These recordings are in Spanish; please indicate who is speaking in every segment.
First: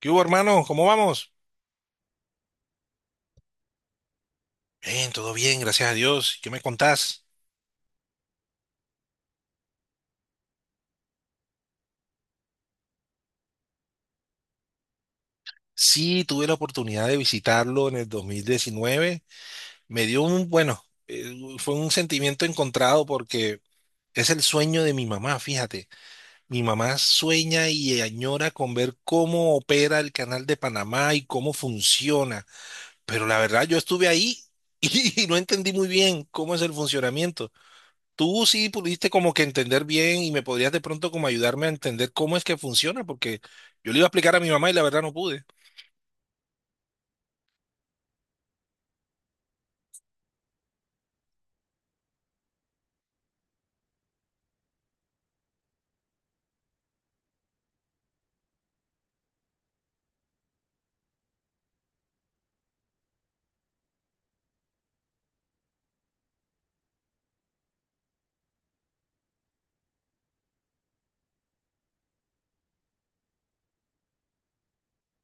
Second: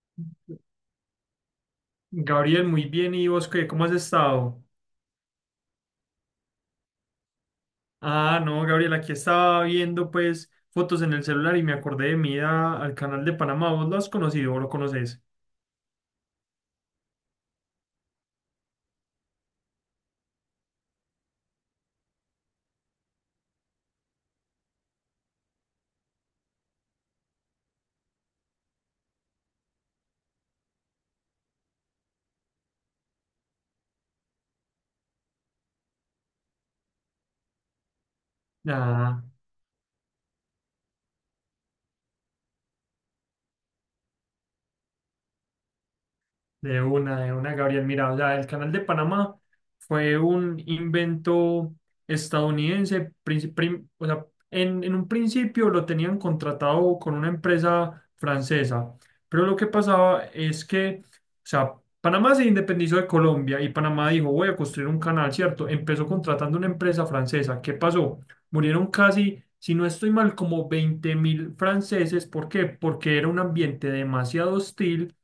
Speaker 1: ¿Qué hubo, hermano? ¿Cómo vamos?
Speaker 2: Gabriel, muy bien. ¿Y vos qué? ¿Cómo has estado?
Speaker 1: Bien, todo bien, gracias a Dios. ¿Qué me contás?
Speaker 2: Ah, no, Gabriel, aquí estaba viendo pues fotos en el celular y me acordé de al canal de Panamá. ¿Vos lo has conocido o lo conoces?
Speaker 1: Sí, tuve la oportunidad de visitarlo en el 2019. Me dio fue un sentimiento encontrado porque es el sueño de mi mamá, fíjate. Mi mamá sueña y añora con ver cómo opera el Canal de Panamá y cómo funciona. Pero la verdad, yo estuve ahí y no entendí muy bien cómo es el funcionamiento. Tú sí pudiste
Speaker 2: Ah.
Speaker 1: como que entender bien y me podrías de pronto como ayudarme a entender cómo es que funciona, porque yo le iba a explicar a mi mamá y la verdad no pude.
Speaker 2: De una, Gabriel. Mira, o sea, el Canal de Panamá fue un invento estadounidense. O sea, en un principio lo tenían contratado con una empresa francesa, pero lo que pasaba es que, o sea, Panamá se independizó de Colombia y Panamá dijo, voy a construir un canal, ¿cierto? Empezó contratando una empresa francesa. ¿Qué pasó? Murieron casi, si no estoy mal, como 20.000 franceses. ¿Por qué? Porque era un ambiente demasiado hostil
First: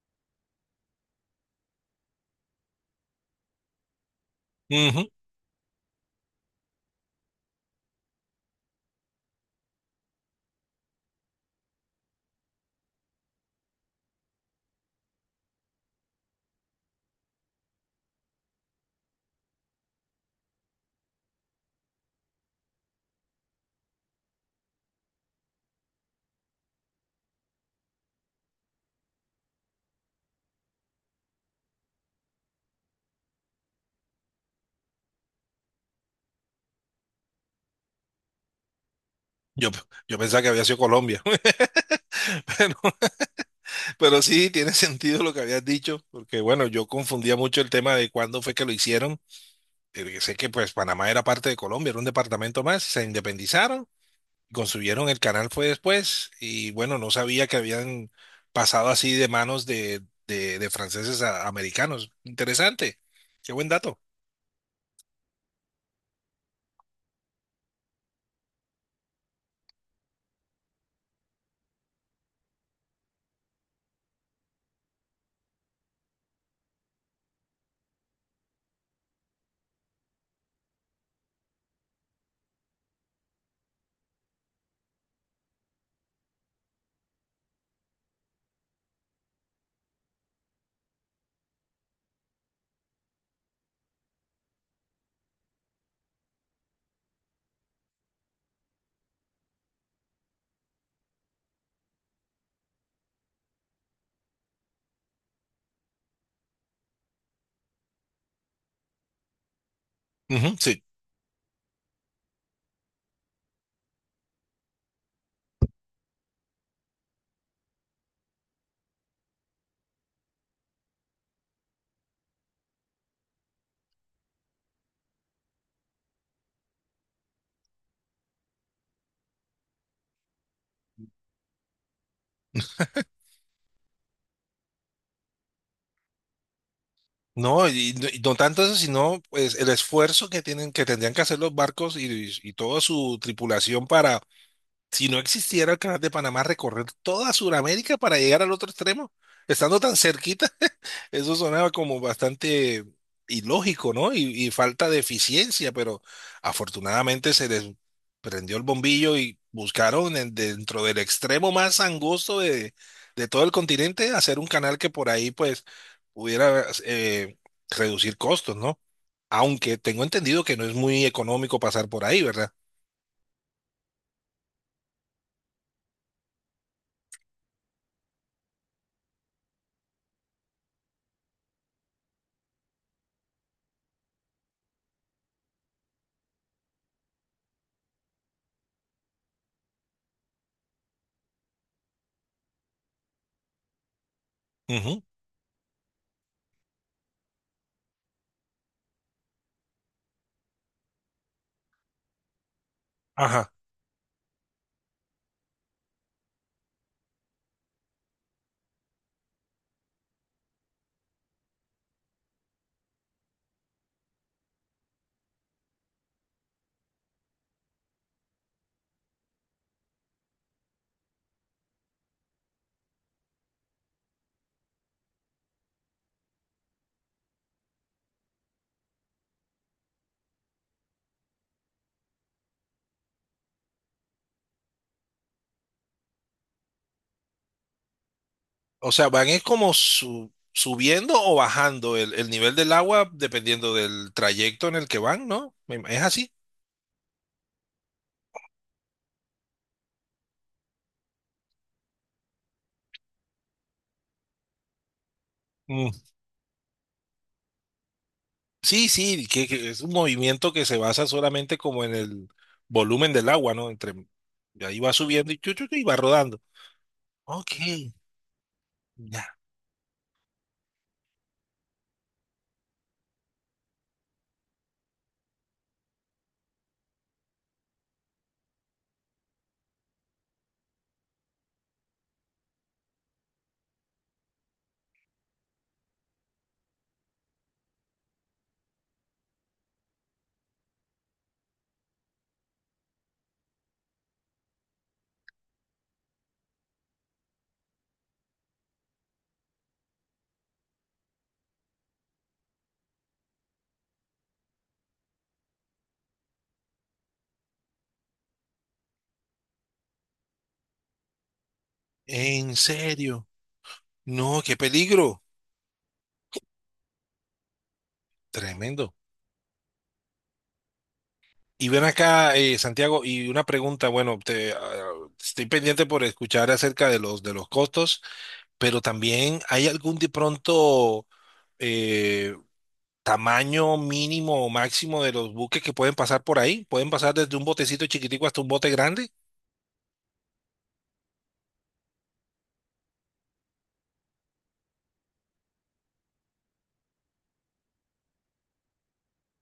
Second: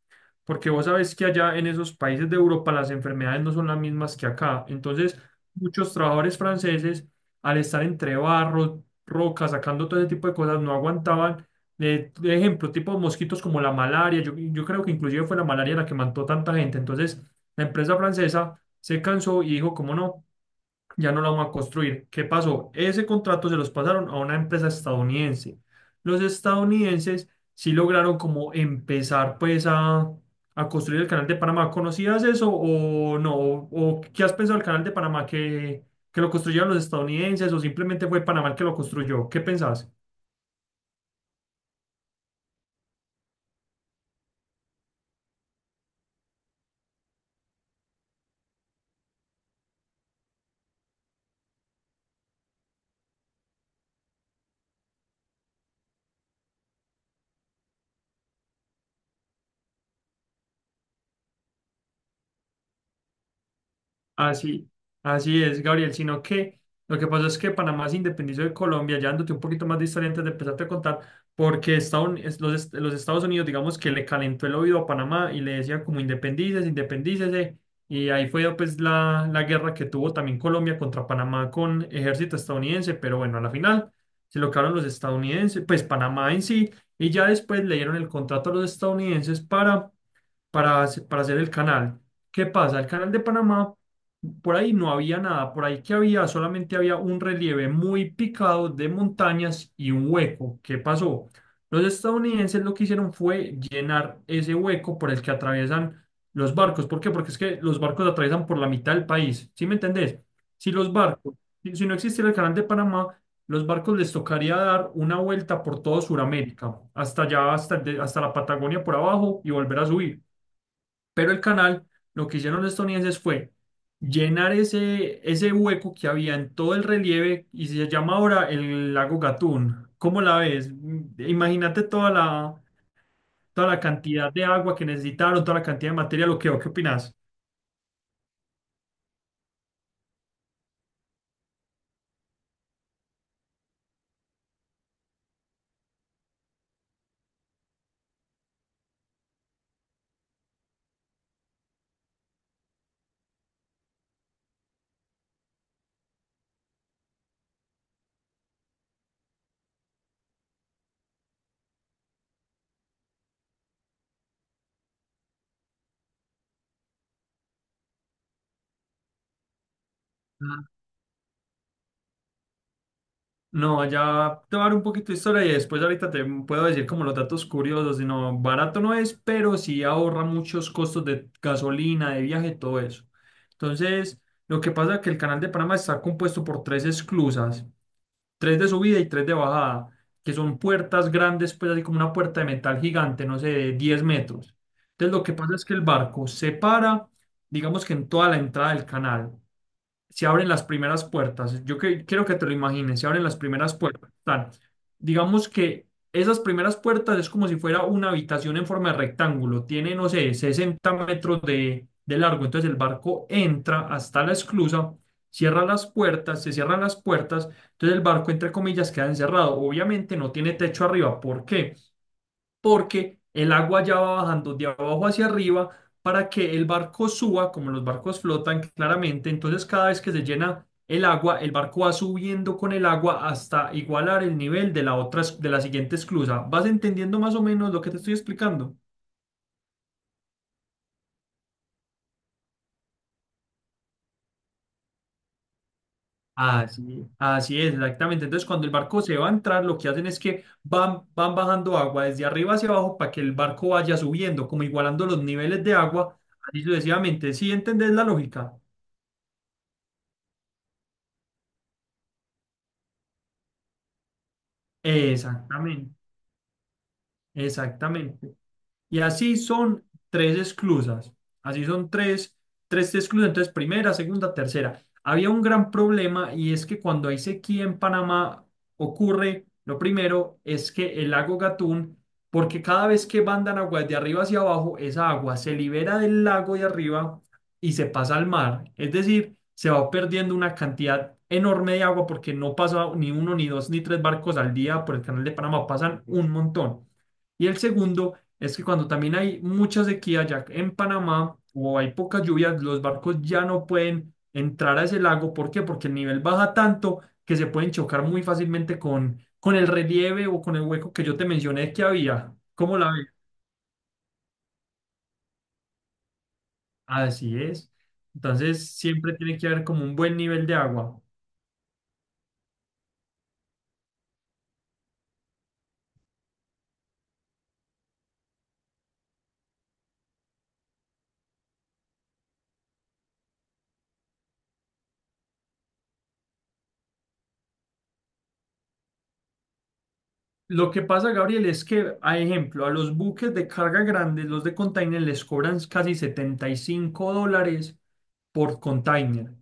Speaker 2: porque vos sabés que allá en esos países de Europa las enfermedades no son las mismas que acá.
Speaker 1: Ujú.
Speaker 2: Entonces, muchos trabajadores franceses, al estar entre barro, rocas, sacando todo ese tipo de cosas, no aguantaban. De Ejemplo, tipo mosquitos como la malaria. Yo creo que inclusive fue la malaria la que mató tanta gente. Entonces, la empresa francesa se cansó y dijo, ¿cómo no? Ya no la vamos a construir. ¿Qué pasó? Ese contrato se los pasaron a una empresa estadounidense. Los estadounidenses sí lograron como empezar pues a construir el canal de Panamá. ¿Conocías eso o no? ¿O qué has pensado del canal de Panamá que lo construyeron los estadounidenses o simplemente fue Panamá el que lo construyó? ¿Qué
Speaker 1: Yo, pe-
Speaker 2: pensás?
Speaker 1: yo pensaba que había sido Colombia, pero, pero sí tiene sentido lo que habías dicho, porque bueno, yo confundía mucho el tema de cuándo fue que lo hicieron, porque sé que pues Panamá era parte de Colombia, era un departamento más, se independizaron, construyeron el canal fue después y bueno, no sabía que habían pasado así de manos de, de franceses a americanos. Interesante, qué buen dato.
Speaker 2: Así, así es, Gabriel, sino que lo que pasa es que Panamá se independizó de Colombia, ya dándote un poquito más de historia antes de empezarte a contar, porque Estados es- los, est- los Estados Unidos, digamos que le calentó el oído a Panamá y le decía como independícese, independícese, y ahí fue pues la guerra que tuvo también Colombia contra Panamá con ejército estadounidense, pero bueno, a la final se lo quedaron los estadounidenses, pues Panamá en sí, y ya después le dieron el contrato a los estadounidenses para hacer el canal. ¿Qué pasa? El canal de Panamá, por ahí no había nada, por ahí que había, solamente había un relieve muy picado de montañas y un hueco. ¿Qué pasó? Los estadounidenses lo que hicieron fue llenar ese hueco por el que atraviesan los barcos. ¿Por qué? Porque es que los barcos atraviesan por la mitad del país. ¿Sí me entendés?
Speaker 1: Ujú,
Speaker 2: Si
Speaker 1: sí.
Speaker 2: los barcos, si si no existiera el canal de Panamá, los barcos les tocaría dar una vuelta por todo Sudamérica, hasta allá, hasta, hasta la Patagonia por abajo y volver a subir. Pero el canal, lo que hicieron los estadounidenses fue llenar ese hueco que había en todo el relieve y se llama ahora el lago Gatún. ¿Cómo la ves? Mm, imagínate toda la cantidad de agua que necesitaron, toda la cantidad de material, ¿o qué opinas?
Speaker 1: No, y no tanto eso, sino pues el esfuerzo que tienen, que tendrían que hacer los barcos y toda su tripulación para, si no existiera el Canal de Panamá, recorrer toda Sudamérica para llegar al otro extremo, estando tan cerquita. Eso sonaba como bastante ilógico, ¿no? Y falta de eficiencia, pero afortunadamente se les prendió el bombillo y buscaron dentro del extremo más angosto de todo el continente hacer un canal que por ahí pues pudiera reducir costos, ¿no? Aunque tengo entendido que no es muy económico pasar por ahí, ¿verdad?
Speaker 2: No, ya te voy a dar un poquito de historia y después ahorita te puedo decir como los datos curiosos. Sino barato no es, pero sí ahorra muchos costos de gasolina, de viaje, todo eso. Entonces, lo que pasa es que el canal de Panamá está compuesto por tres esclusas, tres de subida y tres de bajada, que son puertas grandes, pues así como una puerta de metal gigante, no sé, de 10 metros.
Speaker 1: Ujú.
Speaker 2: Entonces, lo que pasa es que el barco se para, digamos que en toda la entrada del canal se abren las primeras puertas. Quiero que te lo imagines, se abren las
Speaker 1: Ajá.
Speaker 2: primeras puertas. Tan, digamos que esas primeras puertas es como si fuera una habitación en forma de rectángulo. Tiene, no sé, 60 metros de largo. Entonces el barco entra hasta la esclusa, cierra las puertas, se cierran las puertas. Entonces el barco, entre comillas, queda encerrado. Obviamente no tiene techo arriba. ¿Por qué? Porque el agua ya va bajando de abajo hacia arriba para que el barco suba, como los barcos flotan claramente, entonces cada vez que se llena el agua, el barco va subiendo con el agua hasta igualar el nivel de la otra, de la siguiente esclusa. ¿Vas entendiendo más o menos lo que te estoy explicando?
Speaker 1: O sea, van es como subiendo o bajando el nivel del agua dependiendo del trayecto en el que van, ¿no? Es así.
Speaker 2: Así, así es, exactamente. Entonces, cuando el barco se va a entrar, lo que hacen es que van bajando agua desde arriba hacia abajo para que el barco vaya subiendo, como igualando los niveles de
Speaker 1: Mm.
Speaker 2: agua, así sucesivamente. ¿Sí entendés la lógica?
Speaker 1: Sí, sí, que es un movimiento que se basa solamente como en el volumen del agua, ¿no? Entre y ahí va subiendo y, chu, chu, chu, y va
Speaker 2: Exactamente,
Speaker 1: rodando. Ok,
Speaker 2: exactamente. Y
Speaker 1: ya.
Speaker 2: así son tres esclusas. Así son tres esclusas. Entonces, primera, segunda, tercera. Había un gran problema y es que cuando hay sequía en Panamá ocurre, lo primero es que el lago Gatún, porque cada vez que mandan agua de arriba hacia abajo, esa agua se libera del lago de arriba y se pasa al mar. Es decir, se va perdiendo una cantidad enorme de agua porque no pasa ni uno, ni dos, ni tres barcos al día por el canal de Panamá, pasan un montón. Y el segundo es que cuando también hay mucha sequía ya en Panamá o hay pocas lluvias, los barcos ya no pueden entrar a ese lago. ¿Por qué? Porque el nivel baja tanto que se pueden chocar muy fácilmente con el relieve o con el hueco que yo te mencioné que había.
Speaker 1: ¿En
Speaker 2: ¿Cómo la ves?
Speaker 1: serio? No, qué peligro.
Speaker 2: Así es. Entonces
Speaker 1: Tremendo.
Speaker 2: siempre tiene que haber como un buen nivel de agua.
Speaker 1: Y ven acá, Santiago, y una pregunta, bueno, estoy pendiente por escuchar acerca de los costos, pero también hay algún de pronto eh, tamaño mínimo o máximo de los buques que pueden pasar por ahí. ¿Pueden pasar desde un botecito chiquitico hasta un bote grande?
Speaker 2: Lo que pasa, Gabriel, es que, a ejemplo, a los buques de carga grandes, los de container, les cobran casi $75 por container.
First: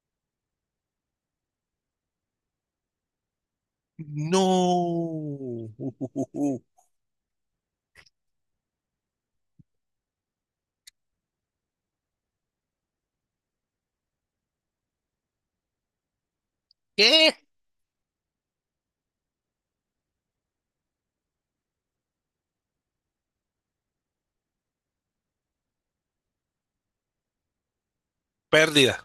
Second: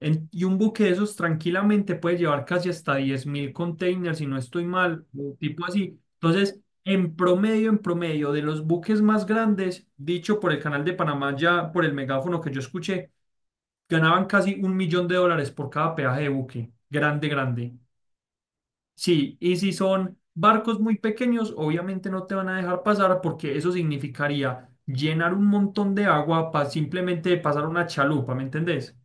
Speaker 2: En- y un buque de esos tranquilamente puede llevar casi hasta 10.000 containers, si no estoy mal, o tipo
Speaker 1: No.
Speaker 2: así. Entonces, en promedio, de los buques más grandes, dicho por el Canal de Panamá, ya por el megáfono que yo escuché, ganaban casi $1.000.000 por cada peaje de buque. Grande,
Speaker 1: ¿Qué?
Speaker 2: grande. Sí, y si son barcos muy pequeños, obviamente no te van a dejar pasar porque eso significaría llenar un montón de agua para simplemente pasar una chalupa, ¿me
Speaker 1: Pérdida
Speaker 2: entendés?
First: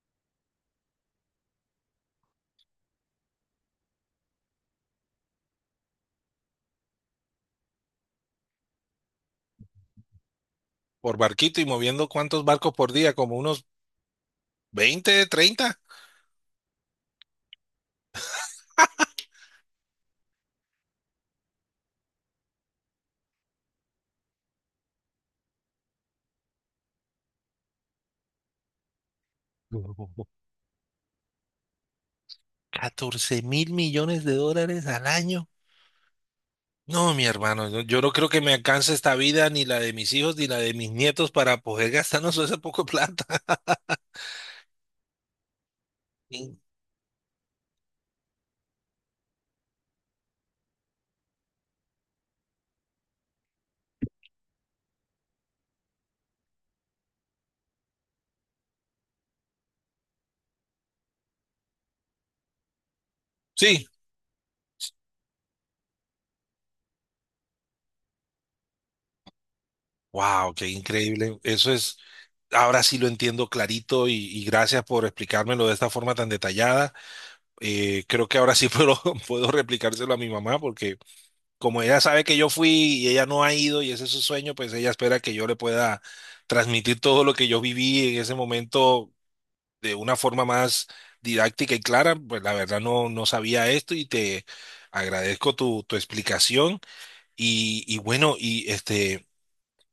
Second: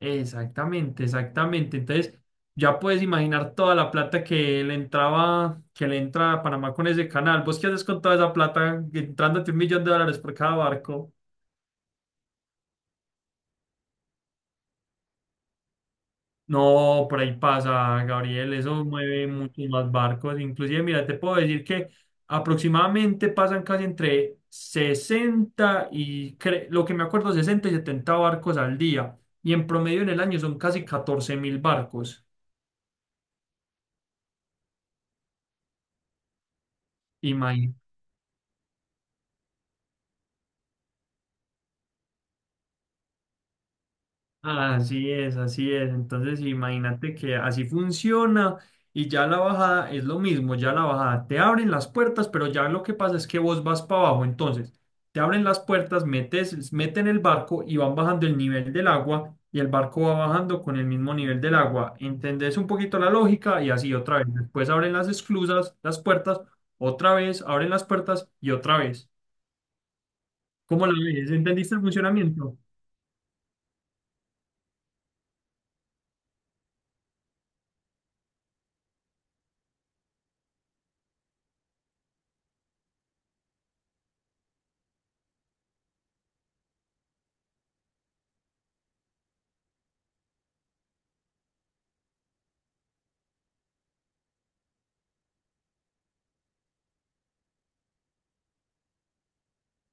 Speaker 2: Exactamente, exactamente. Entonces, ya puedes imaginar toda la plata que le entraba, que le entra a Panamá con ese canal. ¿Vos qué haces con toda esa plata? Entrándote $1.000.000 por cada barco.
Speaker 1: por barquito y moviendo cuántos barcos por día, como unos 20, 30,
Speaker 2: No, por ahí pasa, Gabriel. Eso mueve muchos más barcos. Inclusive, mira, te puedo decir que aproximadamente pasan casi entre 60 y, lo que me acuerdo, 60 y 70 barcos al día. Y en promedio en el año son casi 14.000 barcos.
Speaker 1: $14.000 millones al año. No, mi hermano, no- yo no creo que me alcance esta vida, ni la de mis hijos, ni la de mis nietos, para poder gastarnos esa poco de plata.
Speaker 2: Así es, así es. Entonces, imagínate que así funciona y ya la bajada es lo mismo, ya la bajada te abren las puertas, pero ya lo que pasa es que vos vas para abajo. Entonces, te abren las puertas, meten el barco y van bajando el nivel del agua y el barco va bajando con el mismo nivel del agua. ¿Entendés un poquito la lógica? Y
Speaker 1: Sí,
Speaker 2: así otra vez. Después abren las esclusas, las puertas, otra vez, abren las puertas y otra vez.
Speaker 1: wow, qué
Speaker 2: ¿Cómo lo ves?
Speaker 1: increíble. Eso
Speaker 2: ¿Entendiste el
Speaker 1: es,
Speaker 2: funcionamiento?
Speaker 1: ahora sí lo entiendo clarito y gracias por explicármelo de esta forma tan detallada. Creo que ahora sí puedo, puedo replicárselo a mi mamá porque como ella sabe que yo fui y ella no ha ido y ese es su sueño, pues ella espera que yo le pueda transmitir todo lo que yo viví en ese momento de una forma más didáctica y clara. Pues la verdad no sabía esto y te agradezco tu explicación y bueno, y este...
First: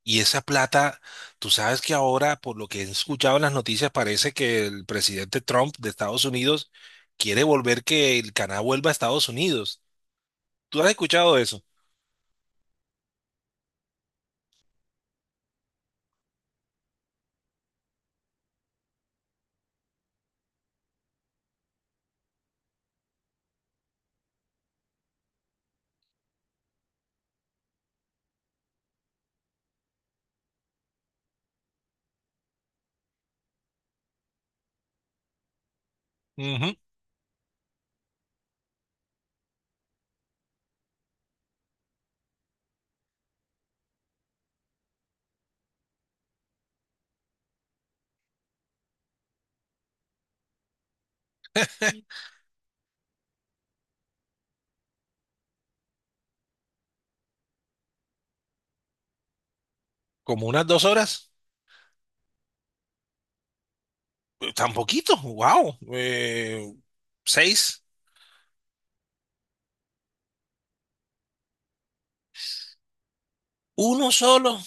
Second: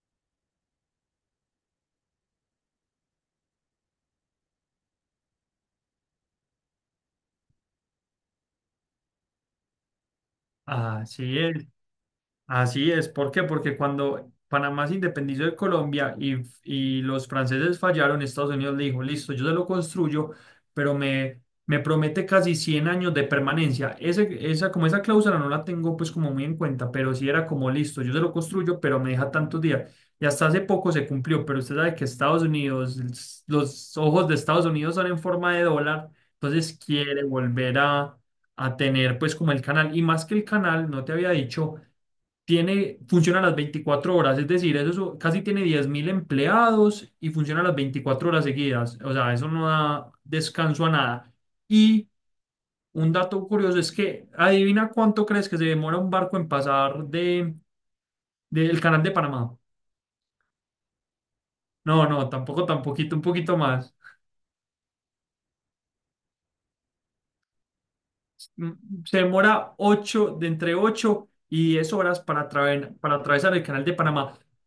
Speaker 1: Y esa plata, tú sabes que ahora, por lo que he escuchado en las noticias, parece que el presidente Trump de Estados Unidos quiere volver que el Canadá vuelva a Estados Unidos. ¿Tú has escuchado
Speaker 2: Así
Speaker 1: eso?
Speaker 2: es. Así es, ¿por qué? Porque cuando Panamá se independizó de Colombia y los franceses fallaron, Estados Unidos le dijo, listo, yo se lo construyo, pero me promete casi 100 años de permanencia. Ese, esa, como esa cláusula no la tengo pues como muy en cuenta, pero sí era como, listo, yo se lo construyo, pero me deja tantos días. Y hasta hace poco se cumplió, pero usted sabe que Estados Unidos, los ojos de Estados Unidos son en forma de dólar,
Speaker 1: Ujú.
Speaker 2: entonces quiere volver a tener pues como el canal, y más que el canal, no te había dicho tiene, funciona las 24 horas, es decir, casi tiene 10.000 empleados y funciona las 24 horas seguidas, o sea, eso no da descanso a nada. Y un dato curioso es que, adivina cuánto crees que se demora un barco en pasar de, del canal de Panamá.
Speaker 1: Como unas 2 horas.
Speaker 2: No, no, tampoco, tan poquito, un poquito más.
Speaker 1: Tan poquito, wow. Seis.
Speaker 2: Mm, se demora 8, de entre 8 y 10 horas para, para atravesar el canal de
Speaker 1: ¿Uno
Speaker 2: Panamá.
Speaker 1: solo?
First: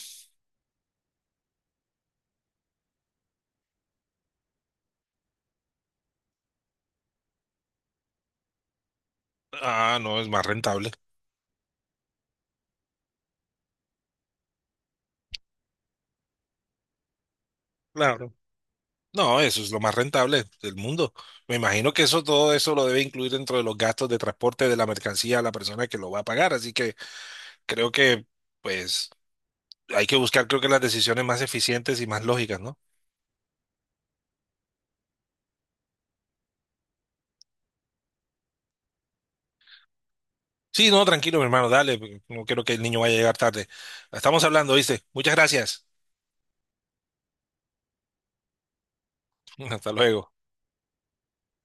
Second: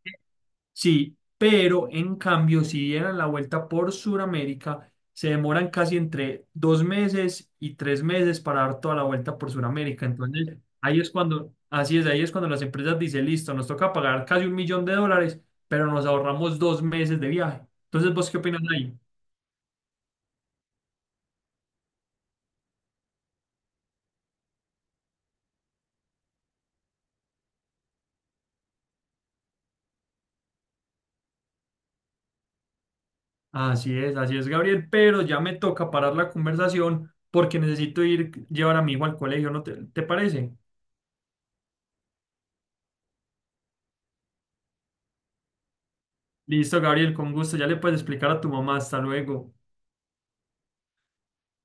Speaker 2: Sí, pero en cambio, si dieran la vuelta por Sudamérica, se demoran casi entre dos meses y tres meses para dar toda la vuelta por
Speaker 1: Ah,
Speaker 2: Sudamérica.
Speaker 1: no, es más
Speaker 2: Entonces,
Speaker 1: rentable.
Speaker 2: ahí es cuando, así es, ahí es cuando las empresas dicen, listo, nos toca pagar casi $1.000.000, pero nos ahorramos dos meses de viaje. Entonces, ¿vos
Speaker 1: Claro.
Speaker 2: qué opinas ahí?
Speaker 1: No, eso es lo más rentable del mundo. Me imagino que eso, todo eso lo debe incluir dentro de los gastos de transporte de la mercancía a la persona que lo va a pagar. Así que creo que, pues, hay que buscar, creo que las decisiones más eficientes y más lógicas, ¿no?
Speaker 2: Así es, Gabriel, pero ya me toca parar la conversación porque necesito ir llevar a mi hijo al colegio, ¿no te, te parece?
Speaker 1: Sí, no, tranquilo, mi hermano, dale, no quiero que el niño vaya a llegar tarde. Estamos hablando, ¿viste? Muchas gracias.
Speaker 2: Listo, Gabriel, con gusto, ya le puedes explicar a tu mamá, hasta luego.
Speaker 1: Hasta luego.